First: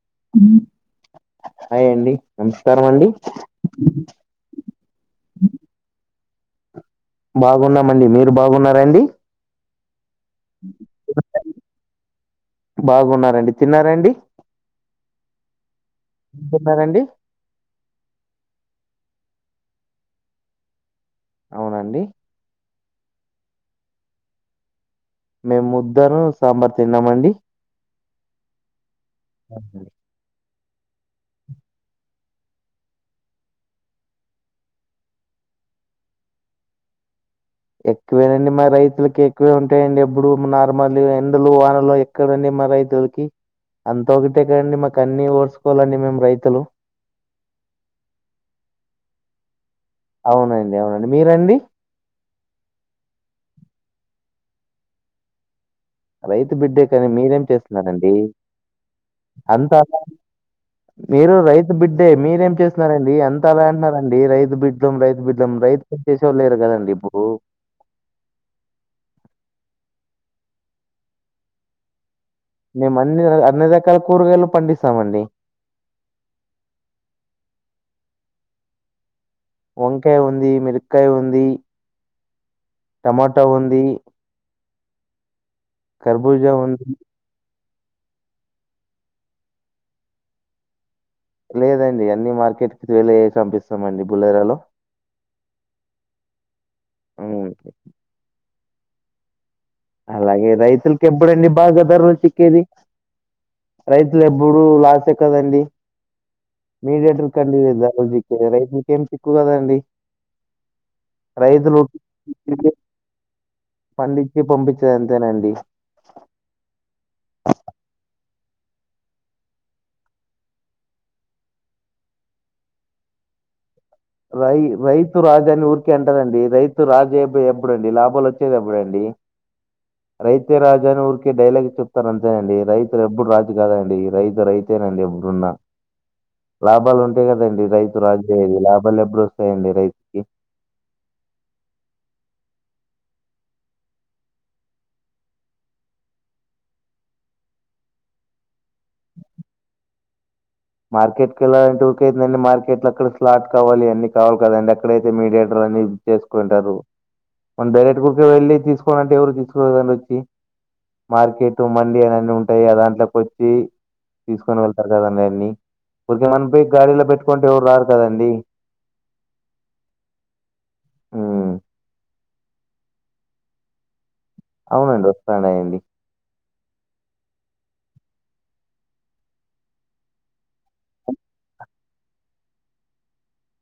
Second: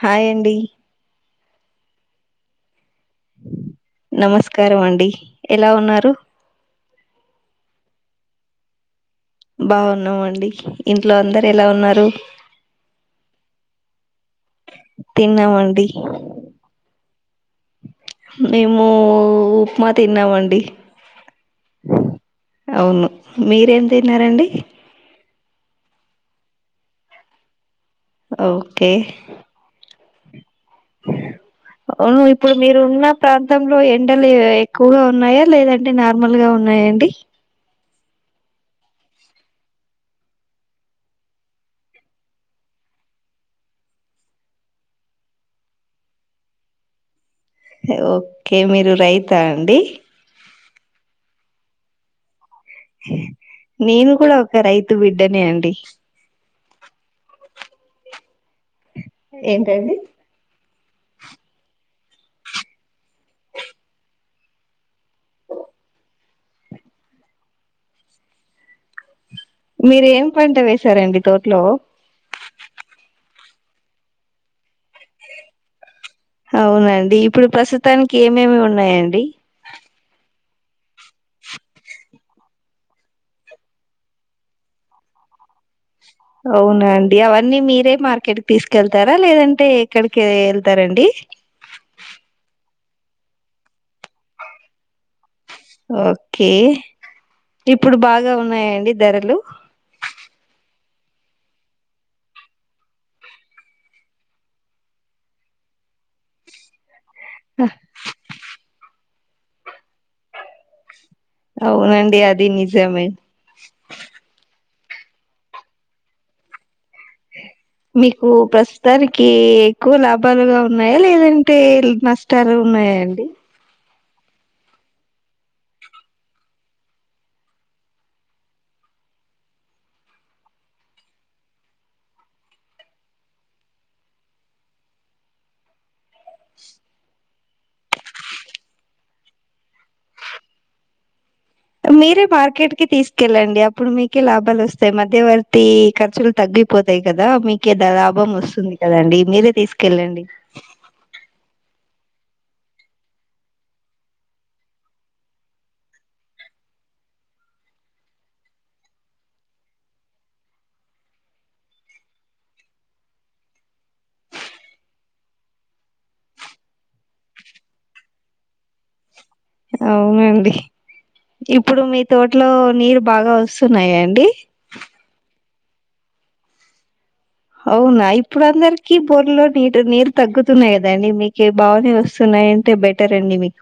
Hi అండి ఉమ్. Hi అండి నమస్కారం అండి నమస్కారం అండి ఎలా ఉన్నారు బాగున్నామండి మీరు బాగున్నార అండి బాగున్నాము అండి ఇంట్లో అందరు ఎలా ఉన్నారు బాగున్నారండి తిన్నారండి తిన్నామండి తిన్నారండి మేము ఉప్మా తిన్నామండి అవునండి అవును మీరేం తిన్నారండి మేము ముద్దను సాంబార్ తిన్నామండి ఒకే అవునండి. నియా హో ఇప్పుడు మీరు ఉన్న ప్రాంతంలో ఎండలు ఎక్కువగా ఉన్నాయా లేదంటే నార్మల్ గా ఉ న్నాయండి ఎక్కువేనండి, మా రైతులకి ఎక్కువే ఉంటాయండి. ఎప్పుడు నార్మల్ ఎండలు వానలు ఎక్కడండి. మ రైతుల్కి అంత ఒకటే కదండి మాకు అన్ని ఓడ్చుకోవాలండి. మేము రైతులు హే ఒకే మీరు రైతా అండి. అవునండి, అవునండి. మీరండి నేను కూడా ఒక రైతు బిడ్డనే అండి. రైతు బిడ్డే కానీ, మీరేం చేస్తున్నారండి. అంతా ఏంటండి. మీరు రైతు బిడ్డే మీరేం చేస్తున్నారండి. అంత అలా అంటున్నారండి. రైతు బిడ్డల్లం, రైతు బిడ్డల్లం రైత్ చేసేవాళ్ళ లేరు కదండి ఇప్పుడు మీరేం పాటలేసారండీ. తోట్లో మేము అన్ని రా అన్ని రకాల కూరగాయలు పండిస్తామండి. అవునండి. ఇప్పుడు ప్రస్తుతానికి ఏమేమి ఉన్నాయండి. వంకాయ ఉంది, మిరుకాయ ఉంది, టమాటా ఉంది. ఖర్బూజా ఉంది. అవునండి అవన్నీ మీర్ రేప్ మార్కెట్ కి తీసుకెళ్తారా లేదంటే ఎక్కడికి ఏళ్తారండి. లేదండి. అన్ని మార్కెట్కి ట్రేలే ఏసి పంపిస్తామండి బులరాలో ఒకే ఇప్పుడు బాగా ఉన్నాయండి ధరలు అలాగే రైతులకి ఎప్పుడండి, బాగా ధరలు చిక్కేది. రైతులు ఎప్పుడు లాసే కదండి. మీదేట్ త్రుకండి. ఇదా ఉదిక్త్ రైతులుకేం తిక్కు కదండి. రైతులు అవునండి అది త్రిబుడే నిజమే పండించి, పంపించే అంతేనండి. మీకు ప్రస్తుతానికి ఎక్కువ లాభాలుగా ఉన్నాయా, లేదంటే నష్టాలు. న్నాయాండి. రై రైతు రాజాని ఊరికే అంటారండి. రైతు రాజు ఎప్పుడే, ఎప్పుడుండి లాభాలు వచ్చేది ఎప్పుడండి. క రైతే రాజు అని ఊరికే డైలాగ్ చెప్తారు అంతే అండి. రైతు ఎప్పుడు రాజు కాదండి. రైతు, రైతే అంతేనండి ఎవరున్నా, లాభాలు ఉంటే కదండి, రైతు రాజేది లాబ్ బల్ ఎప్పుడు వస్తాయండి రైతుకి మీరే మార్కెట్ కి తీసుకెళ్ళండి. అప్పుడు మీకే లాభాలు వస్తాయి. మధ్యవర్తి ఖర్చులు తగ్గి పోతాయి కదా, మీకే దా లాభం వస్తుంది కదండి, మీరే తీసుకెళ్ళండి. ఇంకేందండిమార్కెట్ లో అక్కడ స్లాట్ కావాలి, అన్ని కావాలి కదండి. అక్కడైతే మీడియేటర్ అన్ని చేసుకుంటారు. మన డైరెక్ట్ ఊరికే వెళ్ళి తీసుకోలంటే ఎవరు తీసుకోదని వచ్చి మార్కెట్ మండి అన్నీ ఉంటాయి, ఆ దాంట్లోకి వచ్చి తీసుకొని వెళ్తారు కదండీ. ఆయన్ని ఊరికేమనం పోయి గాడలో పెట్టుకుంటే ఎవరు రారు కదండి. అవునండి, హ్మ్. ఇప్పుడు మీ తోటలో నీరు బాగా వస్తున్నాయాండి. అవునండి వస్తానైన్ అవునా ఇప్పుడు అందరికి బోర్లో నీటర్ నీరు తగ్గుతున్నాయి కదండి. మీకే బావనే వస్తున్నా నాయంటే బెటరండి. మీక్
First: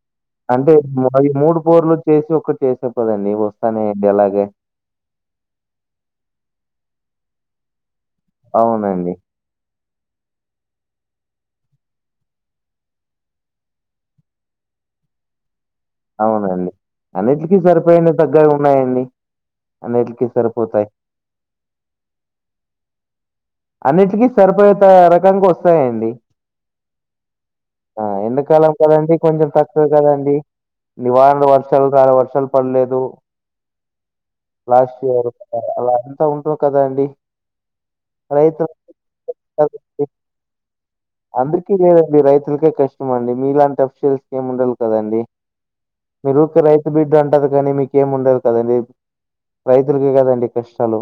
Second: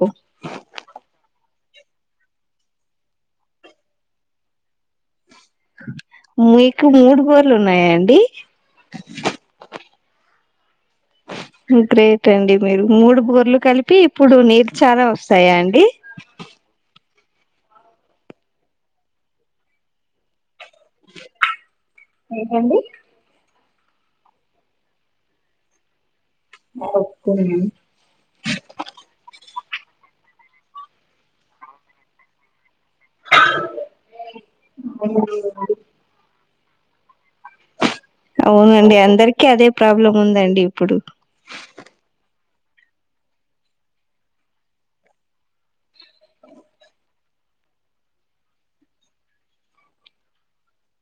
అంటే మైయి మూడు పూర్లో చేసి ఒక్కటి చేసేపోదండి వస్తానేయండి ఎలాగే మీకు మూడు బోర్లు ఉన్నాయన్ అవునండి గ్రేట్ అండి మీరు మూడు బోర్లు కలిపి ఇప్పుడు నేటు చాలా వస్తాయా అండి. అవునండి. అన్నిట్లికి సరిపోయినా తగ్గవి ఉన్నాయండి. అన్నిటికి సరిపో ఏటండీ అన్నిటికీ సరిపోత రకంగా వస్తాయండి ఆ ఎండకాలం కదండి కొంచెం తక్ వె కదండి ఈ వానలు వర్షాలు కాల వర్షాలు పడలేదు లు లాస్ట్ ఇయర్ అలా అంత ఉండవు కదండి రైతు అవునండి. అందరికీ అదే ప్రాబ్లమ్ ఉందండి ఇప్పుడు. అందకె కదండి రైతు అసలకే కష్టం అండి మీలాంటి అఫిషియల్స్ ఏం ఉండవు కదండి మీరు ఒక రైతు బిడ్డ అంటారు కానీ మీకేమి ఉండదు కదండి రైతులకే కదండి కష్టాలు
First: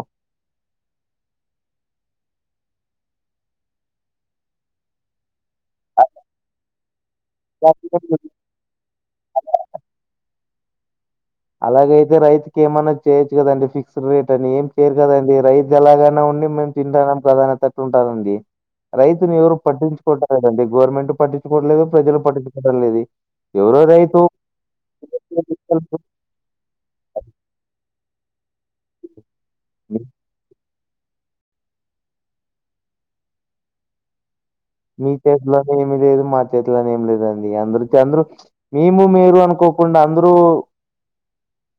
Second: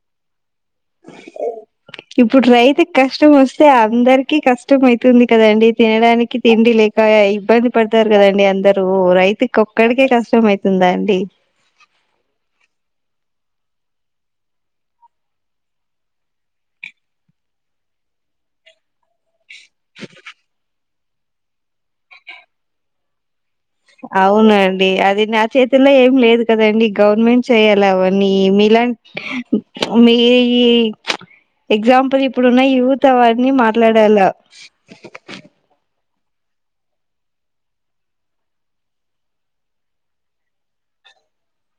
ఇప్పుడు రైతుకి కష్టం వస్తే అందరికి కష్టం ఐతుంది కదండి తినడానికి తిండి లేక్ క ఇబ్బంది అలాగే పడతారు కదండి అందరు రైతుకొక్కడికే కష్టం ఐతుందా అండి అలాగైతే రైతుకి ఏమన్నా చేయొచ్చు కదండి ఫిక్స్డ్ రేట్ అని ఏం చేయరు కదండి రైతు ఎలాగైనా అండీ మేము తింటనం కదా అనే తట్టు ఉంటదండి రైతుని ఎవరు పట్టించుకుంటలేదండి గవర్నమెంట్ పట్టించుకోట్లేదు ప్రజలు పట్టించుకోవడం లేదు ఎవరో రైతు అవునండి అది నా చేతిలో ఏం లేదు కదండి గవర్నమెంట్ చేయాలవని మీలాంట్ మీ ఎగ్జాంపుల్ ఇప్పుడున్న యూత్ అవన్ని మాట్లాడాల మీచేతిల ఏమి లేదు మా చేతిలనే ఏం లేదండి అందరు కి అందరు మేము మీరు అనుకోకుండా అందరూ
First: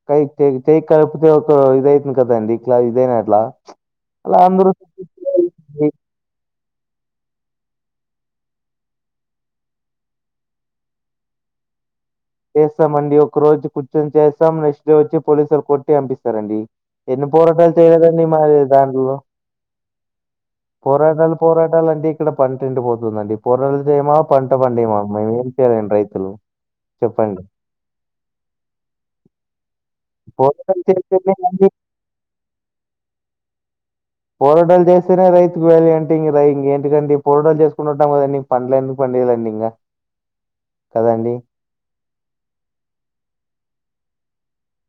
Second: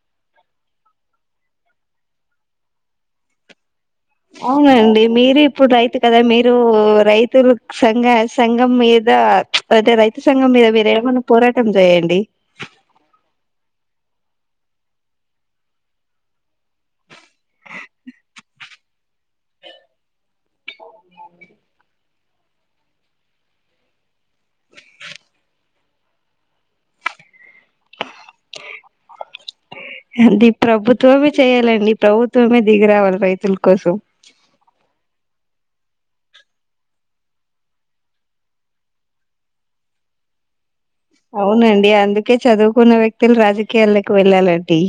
కై టే టేక్ కలిపితే ఒక ఇదైతుంది కదండి ఇట్లా ఇదైనా అట్లా ప్చ్ అవునండి మీరిప్పుడు రైతు కదా మీర్ మీరు రైతులు సంఘ సంఘం మీద ప్చ్ అంటే రైతు సంఘం మీద మీరెమన్న పో రాటం చేయండి ఇగ వచ్చి పోలీసులు కొట్టి చంపేస్తారండి ఎన్ని పోరాటాలు చేయలండి మాది దాంట్లో పోరాటాలు పోరాటాలు అంటిగ్ ఇక్కడ పంటెండిపోతుందండి పొరలు చేయమా పంట పండేమ మేము ఏం చేయలేం రైతులు చెప్పండి కే కా అది పోరాటాలు ప్రభుత్వమే చేస్తేనే అండి చేయాలండి ప్రభుత్వమే దిగిరావాలి రైతులు పోరాటాలు చేస్తేనే రైతుకు వాల్యూ అంటే ఇంగ ఇంకేంటిదండి పోరాటాలు చేసుకుంటుంటాం కదండి పండ్ల ఎందుకు లేదండి ఇంగ అవునండి అందుకే చదువుకున్న వ్యక్తులు రాజకీయల్లోకి వెళ్ళాలండి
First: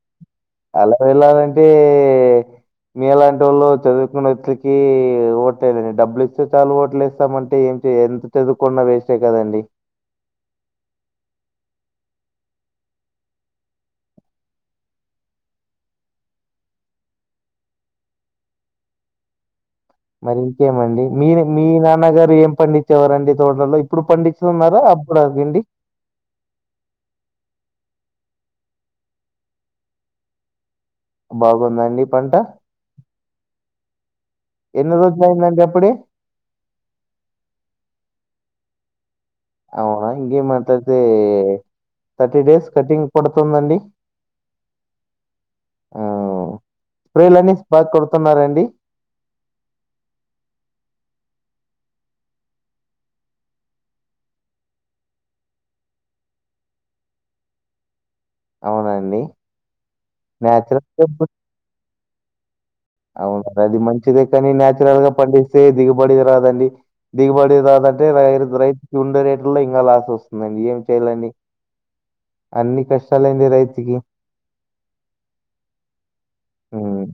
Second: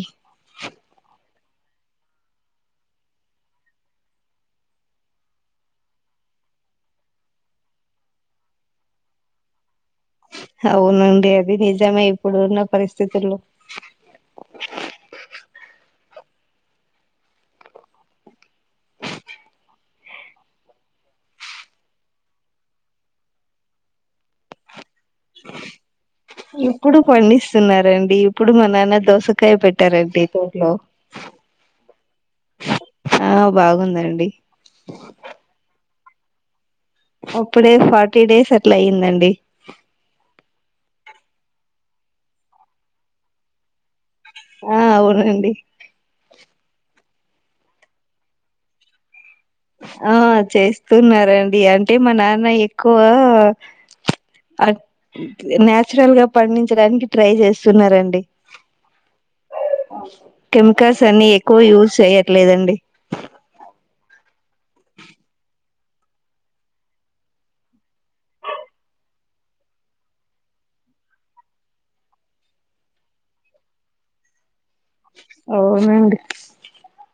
అలా వెళ్ళాలంటే మీ లాంటోళ్ళు చదువుకున్న వ్యక్తికి ఓట్లేయలేదండి డబ్బులు ఇస్తే చాలు ఓట్లు వేస్తామంటే ఇక ఎంత చదువుకున్న వేస్ట్ ఏ కదండి అవునండి అది నిజమే ఇప్పుడు ఉన్న పరిస్థితుల్లో చి కీ మరి ఇంకేమండి మీ మీ నాన్నగారు ఏం పండించేవారండి తోటలలో ఇప్పుడు పండిస్తున్నారా ఇప్పుడ గండి ఇప్పుడు పండిస్తున్నారండి ఇప్పుడు మా నాన్న దోసకాయ పెట్టారండి తోట్లో బాగుందాన్డి పంట ఆ బాగుందండి ఎన్ని రోజులు అయిందండి అప్పుడే అప్పుడే ఫార్టీ డేస్ అట్లా అయిందండి అవునా ఇంకేం అట్లయితే థర్టీ డేస్ కటింగ్ పడుతుందండి ఆ అవునండి ఆ స్ప్రే లేనే బాగా కొడుతున్నారంండి ఆ చేస్తున్నారంండి అంటే మా నాన్న ఎక్కువ ఆ న్యాచురల్ గా పండించడానికి ట్రై చేస్తున్నారంండి అవునా అండి. కెమికల్స్ నేచురల్ అన్ని ఎక్కువ యూజ్ చేయట్లేదండి అవున అది మంచిదే కానీ నాచురల్ గా పండిస్తే దిగుబడి రాదండి దిగుబడిది రాదంటే రై రైతుకి ఉండే రేట్ల్లో ఇంకా లాస్ వస్తుందండి ఏం చెయాలండి అన్ని కష్టాలె అండి రైతుకి అవునండి హ్మ్.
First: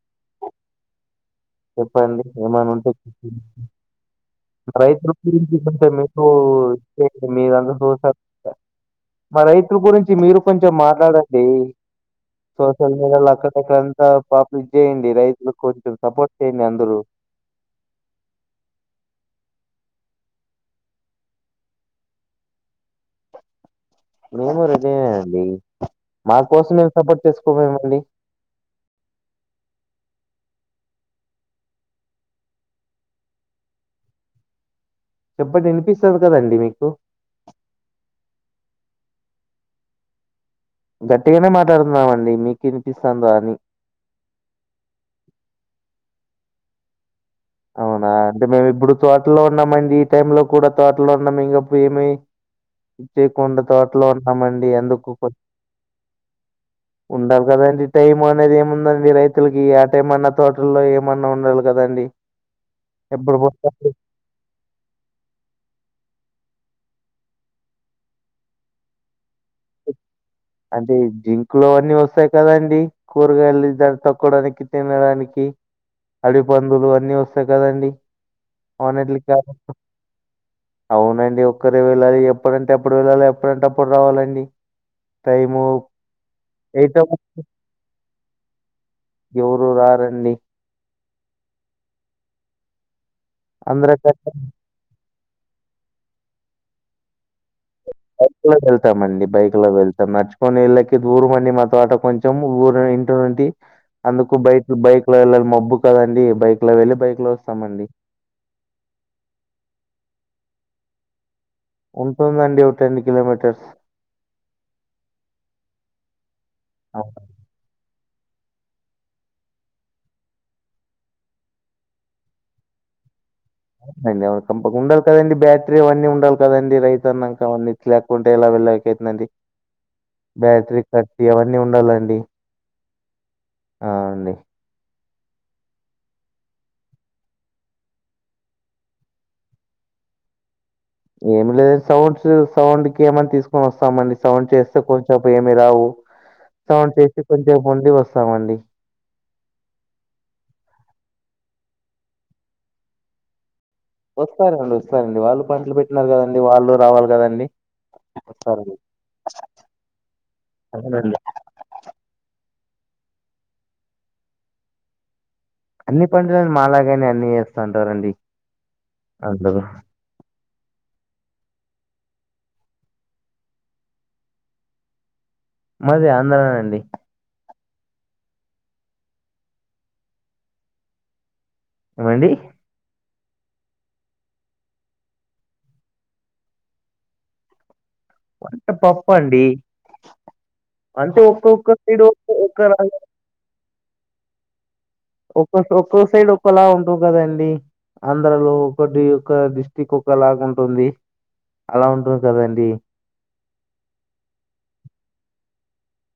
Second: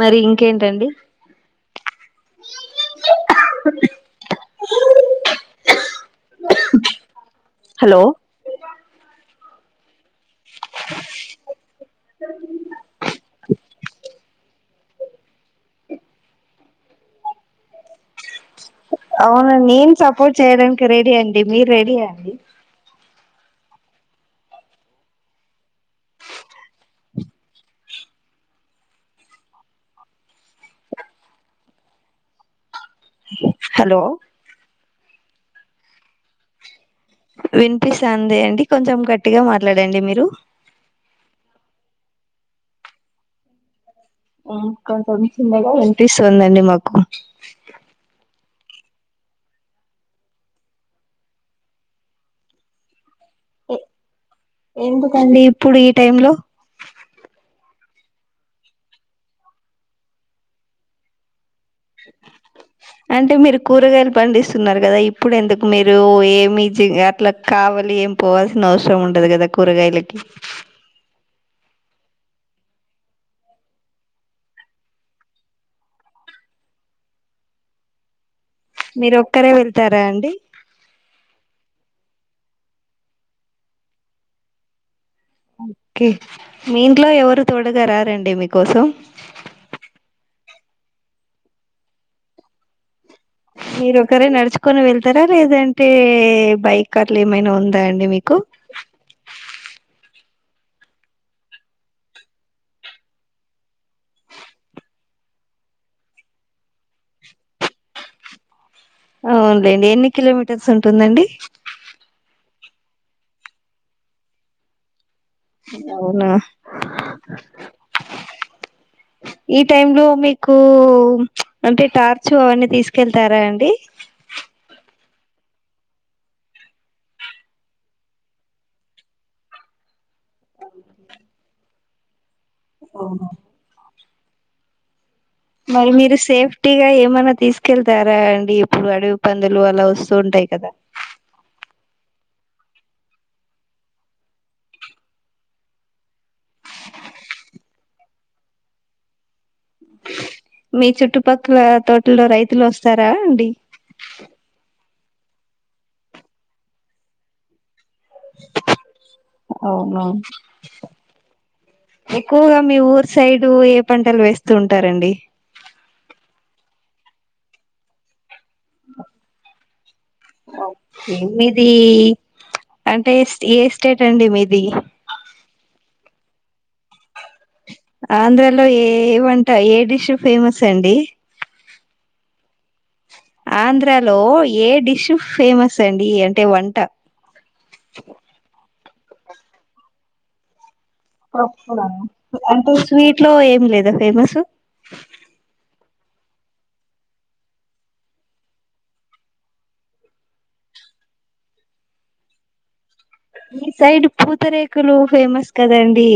మరి ఇంకేంటండి చెప్పండి ఏమైన ఉంటే రైతుల గురించి కంటే మీకు మీరందరూ హలో చూసారు మ రై మీరు కొంచెం మాట్లాడండి సోషల్ మీడియాలో అక్కడక్కడంతా పాపు చేయండి రైతులకు కొంచం సపోర్ట్ చేయండి అందరూ అవును నేన్ సపోర్ట్ చేయడానికి రెడీ అండి మీర్ రెడీ అండి మేము రెడీనే అండి మా కోసం మేము సపోర్ట్ చేసుకోమేమండి హలో చెప్పండి వినిపిస్తది కదండి మీకు వినిపిస్తాంది అండి కొంచెం గట్టిగ మాట్లాడండి మీరు గట్టిగానే మాట్లాడుతున్నామండి మీకు వినిపిస్తాందా అని ఆ కొంచం చిన్నగా వినిపిస్తుందండి మాకు అవునా అంటే మేము ఇప్పుడు తోటలో ఉన్నామండి ఈ టై లో కూడా తోటలో ఉన్నాం ఇంకప్పుడు ఏమి చేయికుండ తోటలో ఉంటామండి అందుకు కొ ఎందుకండి ఇప్పుడు ఈ టైమ్ లో ఉండాలి కదండి టైం అనేది ఏముందండి రైతుల్కి ఆ టైం అన్న తోటల్లో ఏమన్నా ఉండాలి కదండి అంటే మీరు కూరగాయలు పండిస్తున్నారు కదా ఇప్పుడు ఎందుకు మీరు పోయే మిర్చి అట్ల కావలి ఏం పోవాల్సిన అవసరం ఉండదు కదా కూరగాయలకి లోవన్నీ వస్తాయి కదండి కూరగాయలు దాన్ని తక్కడానికి తినడానికి అడివిపందులు అన్నీ వస్తాయి కదండి అవునట్ మీరు ఒక్కరే వెళ్తారా అండి అవునండి ఒక్కరే వెళ్ళాలి ఇగ ఎప్పుడంటే అప్పుడు వెళ్ళాలి ఎప్పుడంటే అప్పుడు రావాలండి టైము ఓకే మీ ఎయిట్ ఇంట్లో ఎవరు తోడుగా రారండి మీకోసం ఎవరు రారండి మీరు ఒకరే అందరికంటే నడుచుకొని వెళ్తార లేదంటే బైక్ అట్ల లేదు బైక్ లో వెళ్తామండి బైక్ లో వెళ్ నడుచుకొని వెళ్ళెకి దూరమండి మా తోట కొంచెం ఊరు ఇంటి నుండి అందుకు బైక్ బైక్ లో వెళ్ళాలి మబ్బు కదండి బైక్ లో వెళ్ళి బైక్ లో వస్తామండి అవునులేండి ఎన్ని కిలోమీటర్స్ ఉంటుందండి ఉంటుందండి ఒక ఎనిమిది కిలోమీటర్స్ అవున ఈ టైమ్ లో మీకు అంటే టార్చ్ అవన్నీ తీసుకెళ్ అయ్యో తప్ప కుండా కదండి బ్యాట్రీ అవన్నీ ఉండాలి కదండి రైతన్నాక అన్నీ ఇట్ లేకుంటే ఎలా వెళ్ళక అతుందండి బ్యాట్రీ కత్తీ అవన్నీ ఉండాలండి ఓహో ఆ అండి మరి మీరు సేఫ్టీ గా ఏమనా తీసుకెళ్తారా అండి ఇప్పుడు అడవి పందులు అలా వస్తూంటాయి టయి కదా ఏమి లేదు సౌండ్ సౌండ్ కి ఏమని తీసుకొని వస్తామండి సౌండ్ చేస్తే కొంచెం ఏమి రావు సౌండ్ చేసి కొంచెపు ఉండి వస్తామండి మీ చుట్టుపక్కల తోటలో రైతులు వస్తారా అండి వస్తారండి వస్తారండి వాళ్ళు పంటలు పెట్టినారు గదండి వాళ్ళు రావాలి గదండి అవునా అవునండి ఎక్కువగా మీ ఊరు సైడ్ ఏ పంటలు వేస్తూ ఉంటారండి అన్ని పంటలని మాలాగానే అన్ని జేస్తా ఉంటారండి అందరు ఓకే మీది అంటే ఏ స్టేట్ అండి మీది మది ఆంధ్రానండి ఆంధ్రాలో ఏ వంట ఏ డిష్ ఫేమస్ అండి ఏమండి ఆంధ్రాలో ఏ డిష్ ఫేమస్ అండి అంటే వంట వంట పప్ప అండి అంటే ఒక్కొక్క పప్పా సైడ్ ఒక్క ఒక్క అంటే స్వీట్ లో ఏం లేదా ఫేమస్ ఒక్కో ఒక్కో సైడ్ ఒక్కోలా ఉంటావు గదండి ఆంధ్రాలో ఒకటి ఒక్క డిస్టిక్ ఒకలాగా ఉంటుంది అలా ఉంటుంది కదండి మీ సైడ్ పూతరేకులు ఫేమస్ కదండి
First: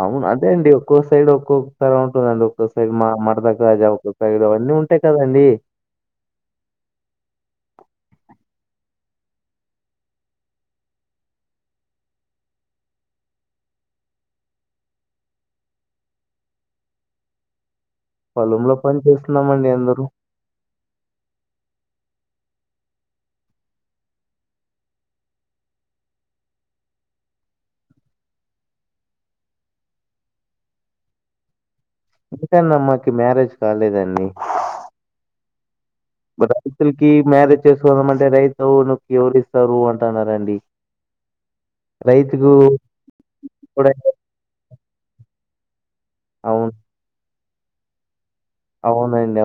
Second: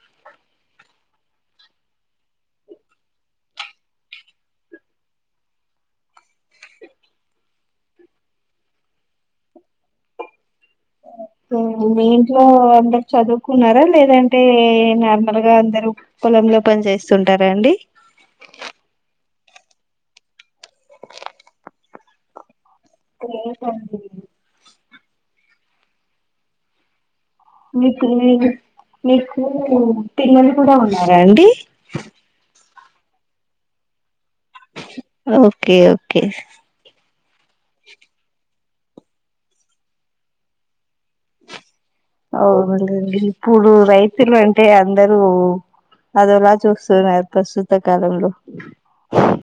అవును అదే అండి ఒక్కో సైడ్ ఒక్కొక్కలా ఉంటుందండి ఒక్కొ సైడ్ మా మడతకాజా ఉంటుంది సైడ్ అవన్నీ ఉంటాయి కదండి [inaudible] ఓ [inaudible] మీ ఇంట్లో అందరు చదువుకున్నారా లేదంటే నార్మల్ గా అందరు పొలం లో పని చేస్తుంటారా అండి పొలంలో పని చేస్తున్నామండి అందరు [inaudible] ఓ [unintelligible] మీకు మీకు మీకు తిన్నలు కూడా ఉన్నారా అండి సెకండ్ అమ్మాకి మ్యారేజ్ కాలేదండి ఓకే ఓకే బ [unintelligible] కి మ్యారేజ్ చేసుకుందాంమంటే రైతు నీకు ఎవరు ఇస్తారు అంటున్నారండి రైతుకు అవునులేండి ఇప్పుడు కూడా రైతులు అంటే అందరూ అదోలా అవును చూస్తున్నరు ప్రస్తుత కాలంలో అవునండి అవును.